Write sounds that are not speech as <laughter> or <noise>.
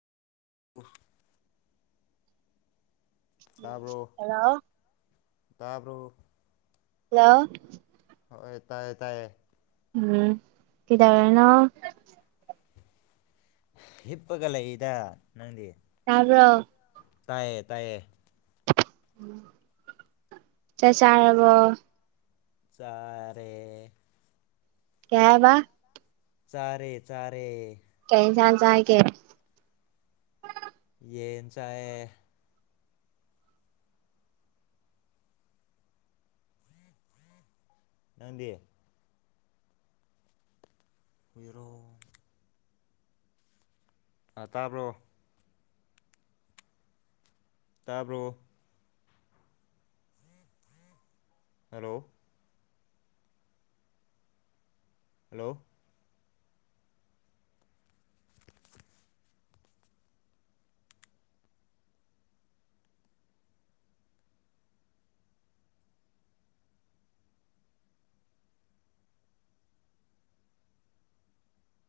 <inaudible> ꯎꯝ ꯇꯥꯕ꯭ꯔꯣ ꯍꯜꯂꯣ ꯇꯥꯕ꯭ꯔꯣ ꯍꯜꯂꯣ ꯍꯣꯏ ꯇꯥꯏꯌꯦ ꯇꯥꯏꯌꯦ ꯎꯝ ꯀꯩꯗꯧꯔꯤꯅꯣ ꯍꯤꯞꯄꯒ ꯂꯩꯏꯗ ꯅꯪꯗꯤ ꯇꯥ꯭ꯔꯕꯣ ꯇꯥꯏꯌꯦ ꯇꯥꯏꯌꯦ ꯆꯥꯛ ꯆꯥꯔꯕ꯭ꯔꯣ ꯆꯥꯔꯦ ꯀꯩ ꯍꯥꯏꯕ ꯆꯥꯔꯦ ꯆꯥꯔꯦ ꯀꯩ ꯏꯟꯁꯥꯡ ꯆꯥꯒꯦ ꯌꯦꯟ ꯆꯥꯏꯌꯦ ꯅꯪꯗꯤ ꯍꯨꯏꯔꯣ ꯑ ꯇꯥꯕ꯭ꯔꯣ ꯇꯥꯕ꯭ꯔꯣ ꯍꯜꯂꯣ ꯍꯜꯂꯣ <inaudible>